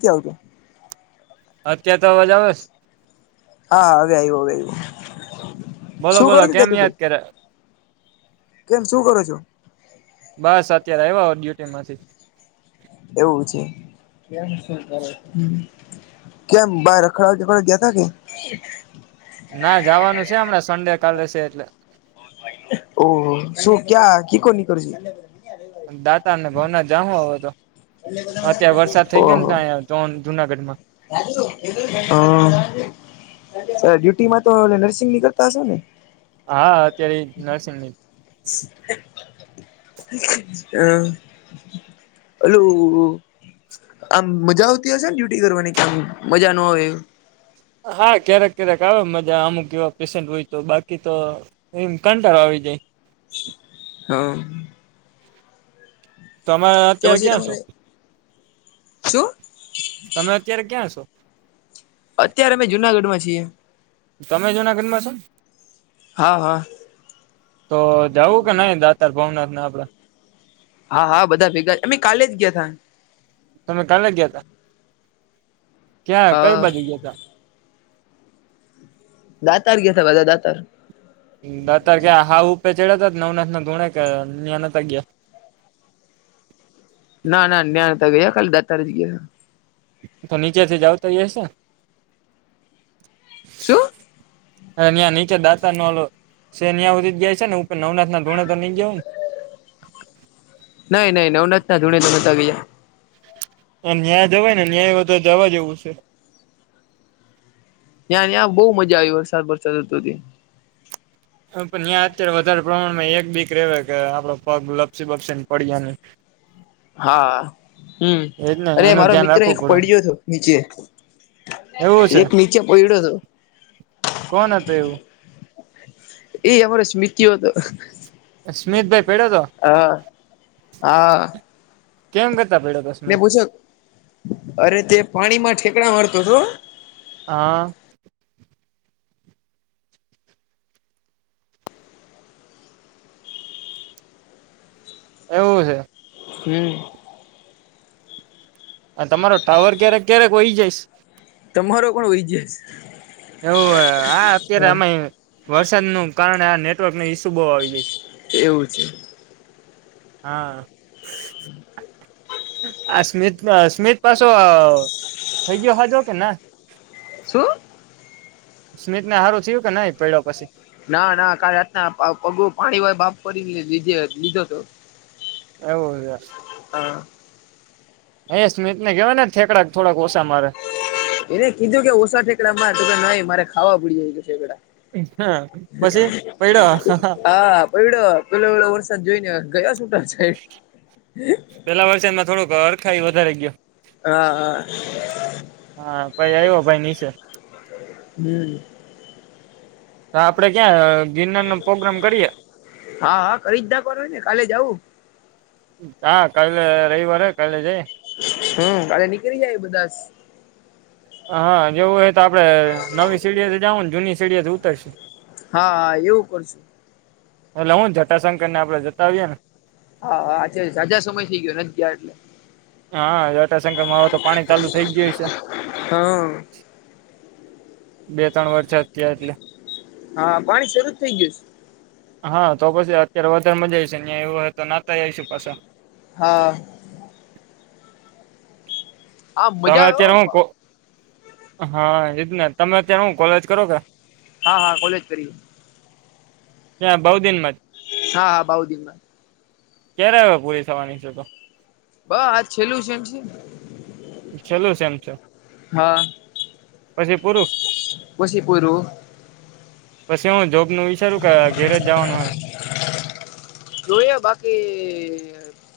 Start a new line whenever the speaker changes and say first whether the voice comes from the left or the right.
left: તે આવતો
right: અત્યારે તો અવાજ આવે છે
left: હા હવે આવ્યો હવે આવ્યું
right: બોલો
left: શું
right: બોલો
left: કરું છે
right: કેમ યાદ
left: જદુભાઈ
right: કર્યા
left: કેમ શું કરો છો?
right: બસ અત્યારે આય્વો ડ્યુટી માંથી
left: એવું છે [inaudible] કેમ બાર રખડખડ ગયાતા કે
right: ના જવાનું છે હમણાં સંડે કાલે છે એટલે
left: ઓહ શું ક્યાં કી કો ની કરવું છું
right: દાતાને ભાવના જામો હો તો અત્યારે વરસાદ થઇ ગયો ને જુનાગઢ માં
left: હ ડ્યુટી માં તો નર્સિંગ નીકળતા હશે ને
right: હા અત્યારે નરસિંહ ની
left: હા હલું આમ મજા આવતી હશે ને ડ્યુટી કરવાની કેમ મજા ન આવેય
right: હા ક્યારેક ક્યારેક આવે મજા અમુક એવા પેશન્ટ હોય તો બાકી તો એમ કંટાર આવી જાય
left: હા
right: તમે
left: તો
right: અત્યારે
left: પછી
right: ક્યાં છો
left: તમારે શું?
right: તમે અત્યારે ક્યાં છો?
left: અત્યારે મે જુનાગઢ માં છીએ
right: તમે જુનાગઢ માં છો
left: હા હા
right: તો દવું કે નઈ દાતાર ભાવનાથ ને આપડે
left: હા હા બધા ભેગા અમે કાલે જ ગયા તા
right: તમે કાલે ગયા તા ક્યાં કઈ
left: હા
right: બાજુ ગયા તા
left: દાતાર ગયા તા બધા દાતાર
right: દતારખ્યા હા ઉપે ચડતો જ નવનાથ ના ધુણે કે નનતા ગયા
left: ના ના ન્યાણતા ગયા કાલ દત્તાર જ ગયા
right: તો નીચેથી જાવ તો જશે
left: શું
right: ત્યાં નીચે દાતા નલો સેન્યાં સુધી જાય છે ને ઉપર નવનાથ ના ધોણે તો નઈ જવું ને
left: નઈ નઈ નવનતતા ધૂણે નતા ગયા
right: ન્યાય દવાય ને ન્યાય હો જવા જેવું છે
left: ત્યાં ત્યાં બહુ મજા આવી વરસાદ વરસાદ હતો ત્યા
right: પણ્યાં અત્યારે વધારે પ્રમાણમાં એક બીક રવા કે આપડો પગ લપસી બપસી ને પડ્યા ની
left: હા હમ
right: એજ ને
left: અરે
right: એનું
left: મારો
right: ધ્યાન
left: મિત્ર
right: રાખવું
left: એક
right: પડે
left: પડ્યો હતો નીચે
right: એવું છે
left: એક નીચે પયડો હતો
right: કોણ હતું એવુ
left: એ અમારો સ્મતિઓ તો
right: સ્મિતભાઈ પડ્યો તો
left: હા હા
right: કેમ કરતા દોસ્ત
left: મેં પૂછો અરે તે પાણી માં ઠેકડા મારતો હતો.
right: હા. એવું છે.
left: હમ.
right: આ તમારો ટાવર ક્યારેક ક્યારેક હોય જઈ.
left: તમારો પણ વૈ જસ.
right: એવું આ અત્યારે અમાં વરસાદનું કારણે આ નેટવર્ક ન ઈસ્યુ બહુ આવી જાય છે.
left: એવું છે.
right: હા. આ સ્મિત સ્મિત પાછો થઇ ગયો હજો કે ના?
left: શું?
right: સ્મિત ને હારું થયું કે નહી પડ્યા પછી?
left: ના ના કાલે રાતના પગ પાણી વાય બાપ કરીનેે લીધો હતો. [unintelligible]
right: એવું છે.
left: હા.
right: એ સ્મિત ને કેહેવા ને થેકડા થોડાક ઓછા મારે.
left: એને કીધું કે ઓછા ઠેકડા માર તો કે ન મારે ખાવા પડી જાય છે ઠેકડા.
right: પછી પડ્યો
left: હા. [inaudible] પેલો વેલો વરસાદ જોઈ ને ગયા છૂટા સા [unintelligible]
right: પેલા વર્ષમાં થોડોક હરખાાઈ વધારે ગયો.
left: હા હા
right: હા ભાઈ આવ્યો ભાઈ નીચે
left: હ.
right: આપડે ક્યાં ગિરનાર નો પ્રોગ્રામ કરીએ?
left: હા હા કરી જ નાખવાનુંને કાલે જવું
right: હા કાલે રવિવારે કાલે જાય.
left: હમ કાલે નીકળી જાય બધા.
right: હા જેવું હોય તો આપડે નવી સીડીએથી જ જાાવું ને જૂની સીડીથી ઉતરશું.
left: હા હા એવું કરશું.
right: એલે હું જટાશંકર ને આપડ જતા આવીએ ને.
left: હા હા આચે સાદા સમય થઈ ગયો નથી ગયા એટલે.
right: હા જતાંસંકમાં હોવે તો પાણી ચાલુ થઈ ગયું હશે.
left: હા
right: બે ત્રણ વર્ષયા એટલે
left: હા પાણી શરૂ જ થઇ ગયું છે.
right: હા તો પછી અત્યારે વધારે મજા આવીશે ત્યાં એવું હોય તો નાતા આવીશું પાછા.
left: હા. હા
right: તમે
left: મજા આવે
right: અત્યારે
left: હો
right: હું હા એ તમે અત્યારે હું કોલેજ કરો કે
left: હા હા કોલેજ કરી.
right: હા બહુ દિનમાં
left: હા હા બઉુ દિનમાં
right: ક્યારે હવે પૂરી થવાની છે તો
left: બહ આજ છેલ્લું છે સેમ છે.
right: છેલ્લું સેમ છે.
left: હા
right: પછી પૂરું
left: પછી પૂરું.
right: પછ એવું જોબ ન વિચારું કે ઘેરે જ જવાનું હોય?
left: જોયા બાકી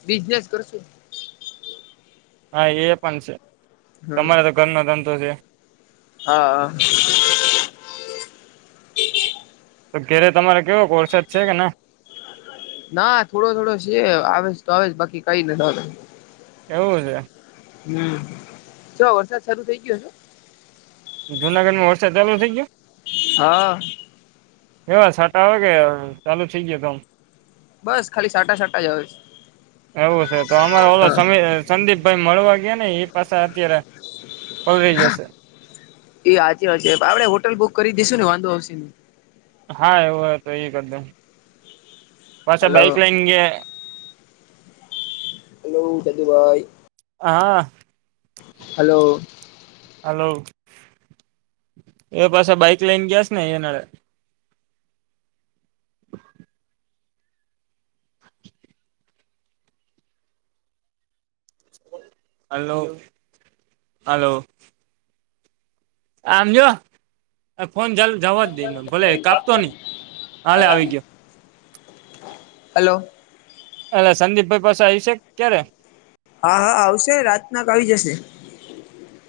left: બિઝનેસ કરશું
right: હા એ પણ છે
left: હમ
right: તમારે તો ઘરનો ધંધો છે.
left: હા હા.
right: તો ઘરે તમારે કેવો કોરસાદ છે કે ના?
left: ના થોડો થોડો છે આવે તો આવે બાકી કઈ ને
right: એવું છે
left: હમ તો વરસાદ શારુ થઇ ગયો હશે
right: જુનાગઢમાં મોરસા ચાલુ થઈ ગયો
left: હા
right: એવા સાટા આવે કે ચાલો ઠીક ગયો તોમ
left: બસ ખાલી સાટા સાટા જ આવે છે
right: એવું છે તો અમારે ઓલો
left: હા
right: સમી સંદીિપભાઈ મળવા ગયા ને એ પાસે અત્યારે પલરાઈ જશે
left: એ હચ વા આપણે હોટલ બુક કરી દઈશું ને વાંધો આવશે ને
right: હા એવું હો તો એ કરદ પાછા
left: હલો
right: બાઈક લઈ
left: હલો દાદુભાઈ
right: હા
left: હલો
right: હલોો એ પાસે બાઈક લઈને ગયા છે ને એનાળે હલોો હલોો આમજ ફોન જવા જ દઈ ભલે કાપતો નઈ હાલે આવી ગયો
left: હલો
right: એલે સંદીપભાઈ પાસે આવી છે ક્યારે
left: હા હા આવશે રાત નાક આવી જશે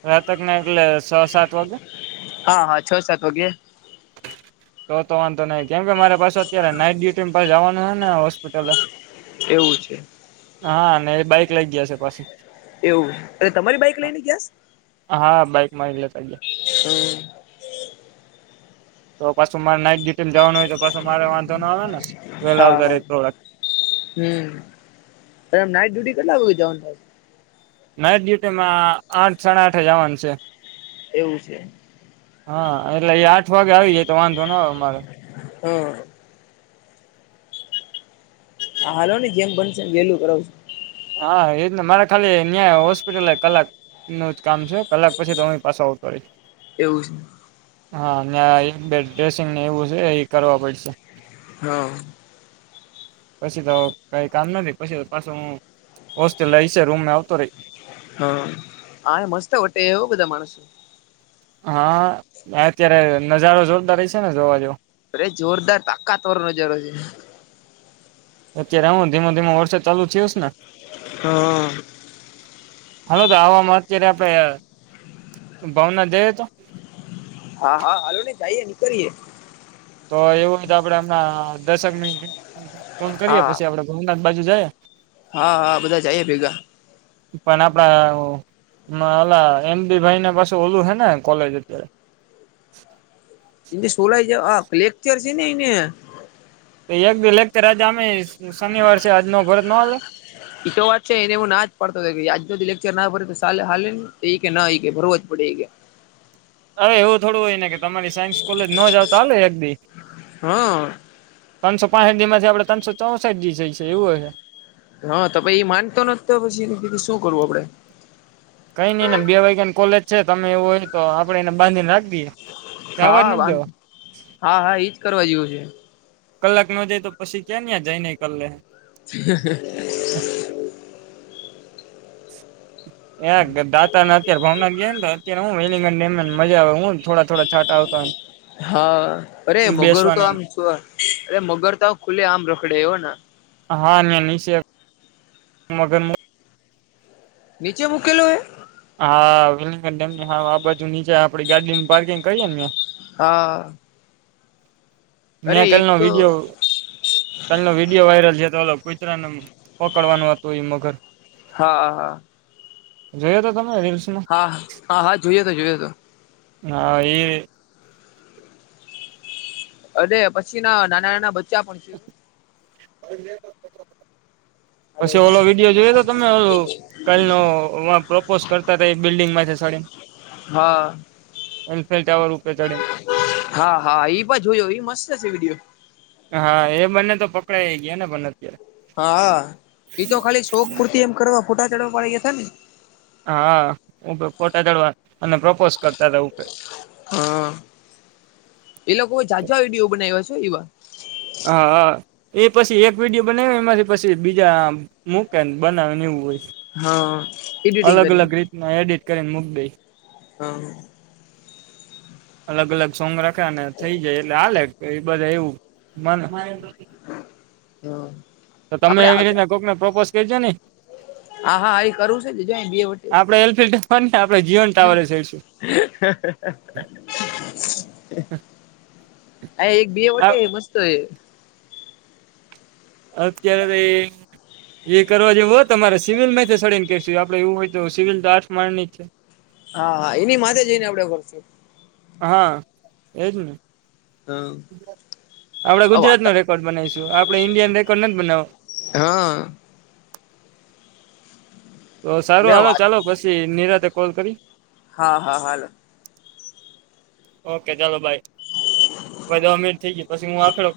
right: રાતક ના એટલે સવા સાત વાગે
left: હા હા છ સાત વાગે
right: તો તો વાંધો નહી કેમ કે મારે પાસે અત્યારે નાઈટ ડ્યુટી પા જવાનું છે ને હોસ્પિટલ
left: એવું છે
right: હા અને બાઈક લઈ ગયા છે પાછી
left: એવું અ તમારી બાઈક લઈ ને ગયા
right: હા બાઇક માંગલે સગે
left: હમ
right: તો પાછું મારે નાઈટ ડ્યુટી જવાનું હોય તો પાછ મારે વાંધો ના આવે ને પેલા
left: હા હા
right: આવતા ર
left: હમ નાઈટ ડ્યુટી કેટલા હો જવાનું
right: નાઈટ ડ્યુટી માં આઠ સાડા આઠ જવાનું છે
left: એવું છે
right: હા એટલે એ આઠ વાગે આવી જાય તો વાંધો ના આવે અમારે
left: હા હા હાલો ને જેમ બનશે એ વેલું કરાવ
right: હા એજ ને મારા ખાલી ન્યાં હોસ્પિટલ કલાક નું જ કામ છે કલાક પછી તો અરી પાસે આવતો હોય
left: એવું જ
right: હા બે ડ્રેસિંગને એવું છે એ કરવા પડશે
left: હા
right: પછી તો કઈ કામ નથી પછી તો પાછું હોસ્ટેલ છે રૂમમે આવતો રહી
left: હા હા મસ્ત વટે એવું બધા માણસો
right: હા અત્યારે નજારો જોરદાર ર છે ને જોવા જોવો
left: અરે જોરદાર તાકાતવર નજાર છે
right: અત્યારે હું ધીમો ધીમો વર્ષે ચાલુ થયસ ને
left: હા
right: હલો તો આવામાં અત્યારે આપડે ભાવના જઈએ તો
left: હા હા હાલો ને જઈએે નીકળીયે
right: તો એવું હોય તો આપડે હમણા દર્શકની ફોન કરીએ
left: હા
right: પછી આપડે ભોનાથ બાજુ જઈએ
left: હા હા બધા જઈએ ભેગા
right: ના આપ અલા એમ બી ભાઈના પાસે ઓલું હે ને કોલેજ અત્યારે.
left: એ સોલાઈ જ લેકચર છે ને એને.
right: એક દિવ લેકચ આજે અમે શનિવાર છે આજનો ઘર ન.
left: તો વાત છે એને હું ના જ પાડતો હતો આજ લેકચર ના ભ હા ને એ કે ના ભરવું જ પડે એ કે.
right: અરે એવું થોડું હોય ને કે તમારી સાયન્સ કોલેજ ન જાવ તો ચાલે એકી.
left: હા.
right: ત્રસો પાંસઠી માંથી આપણે ત્રણસો ચોસઠડીી જાયએ એવું હ છે.
left: હા ત એ માનતો નથી તો પછી શું કરવું આપડે.
right: કઈ નઈિ ને બે વાગ્યા ને કોલેજ છે તમે એવું હોય તો આપડે એને બાંધીને રાખ દઈએ. જવા જ
left: હા
right: નથી દેવા
left: હા હા એજ કરવા જેવું છે.
right: કલાક ન જાય તો પછી ક્યાં ન્યા જાય નને કલ્લે.
left: હ [unintelligible]
right: [inaudible] એ દાતાને અત્યારે ભાવ ગયા ને તો અત્યારે હ વેલિંગ મજા આવે હું થોડા થોડા છાંા આવતા.
left: હા અરે મગર તો
right: બેસવાની
left: આમ છ અરે મગર તો ખુલ્લે આમ રખડે એવો ને.
right: હા નીચ મગર.
left: નીચે મૂકેલું હ.
right: હા વેલિંગન ડેમ ની હ આ બાજુ નીચે આપડી ગાડીનું પાર્કિંગ કરીએે ને.
left: હા. અરે
right: મેં
left: એક
right: કલનો
left: તો
right: વિડીિયો. કા ન વિડીિયો વાયરલ છે તો કુતરાને પકડવાનું હતું એ મગર.
left: હા હા હા.
right: જોયો તો તમને રીલ્સ.
left: હા હા હા જોયયો તો જોયો હતો.
right: હ એ.
left: અને પછી ના નાના નાના બચ્ચા પણ છે.
right: અને. પછી ઓલો વિડીયો જોઈએ તો તમે. કલ ન પ્રોપોઝ કરતા હતા એ બિલ્ડિંગ માંથી સડીને.
left: હા.
right: એ ફેલ રૂપે ચઢે.
left: હા હા ઈ પણ જોયો મસ્ત હશે વિડીયો.
right: હા એ બંને તો પકડાઈ ગયા ને પણ અત્યારે.
left: હા ઈતો ખાલી શોક પૂરતી એમ કરવા ફૂટા ચડવા પાડડી ગયા હતા ને.
right: હા હ ફોટા ચડવા અને પ્રપોઝ કરતા રહ.
left: હા એ લોકો જાઝા વિડીયો બનાવ્યા છે એવા.
right: હા હા. એ પછી એક વિડીિયો બનાવે એમાંથી પછી બીજા મૂકે બનાવે ને એવું હોય.
left: હા એડિટિંગ કરીને.
right: ના એડિટ કરીને મુૂક દઈ.
left: હમ.
right: અલગ અલગ સોંગ રાખ્યાને થઈ જાય એટલે આાલે એ બધા એવું મને.
left: હ
right: તો તમે એવી રીતના કોકને પ્રોપોઝ કરીજો ને.
left: હા હા એ કરવું છે જ બે વટે
right: આપડે એલપી ટાવર ને આપણે જીવન ટાવર જડશું.
left: [inaudible] હ એક બિય વટે મસ્ત એ.
right: અત્યારે તો. એ કરવા જે હોય તમારે સિવિલ માંથી સડીને કેશ આપડે એવું હોય તો સિવિલ તો આઠ માણ ની જ છે.
left: હા હા એની માથે જઈને આવડે કરશું.
right: હા એજ ને
left: હા
right: આપડે ગુજરાત
left: વાત
right: નો રેકોર્ડ બનાવીશું આપડણે ઇન્ડિયન રેકોર્ડ નથી બનાવો
left: હા
right: તો સારું
left: એટલે
right: હાલો
left: વાત
right: ચાલો પછી નિરાતે કોલ કરી
left: હા હા હાલ
right: ઓકે ચાલો ભાઈ બધો અમીર થઇ ગયો પછી હું આક્લો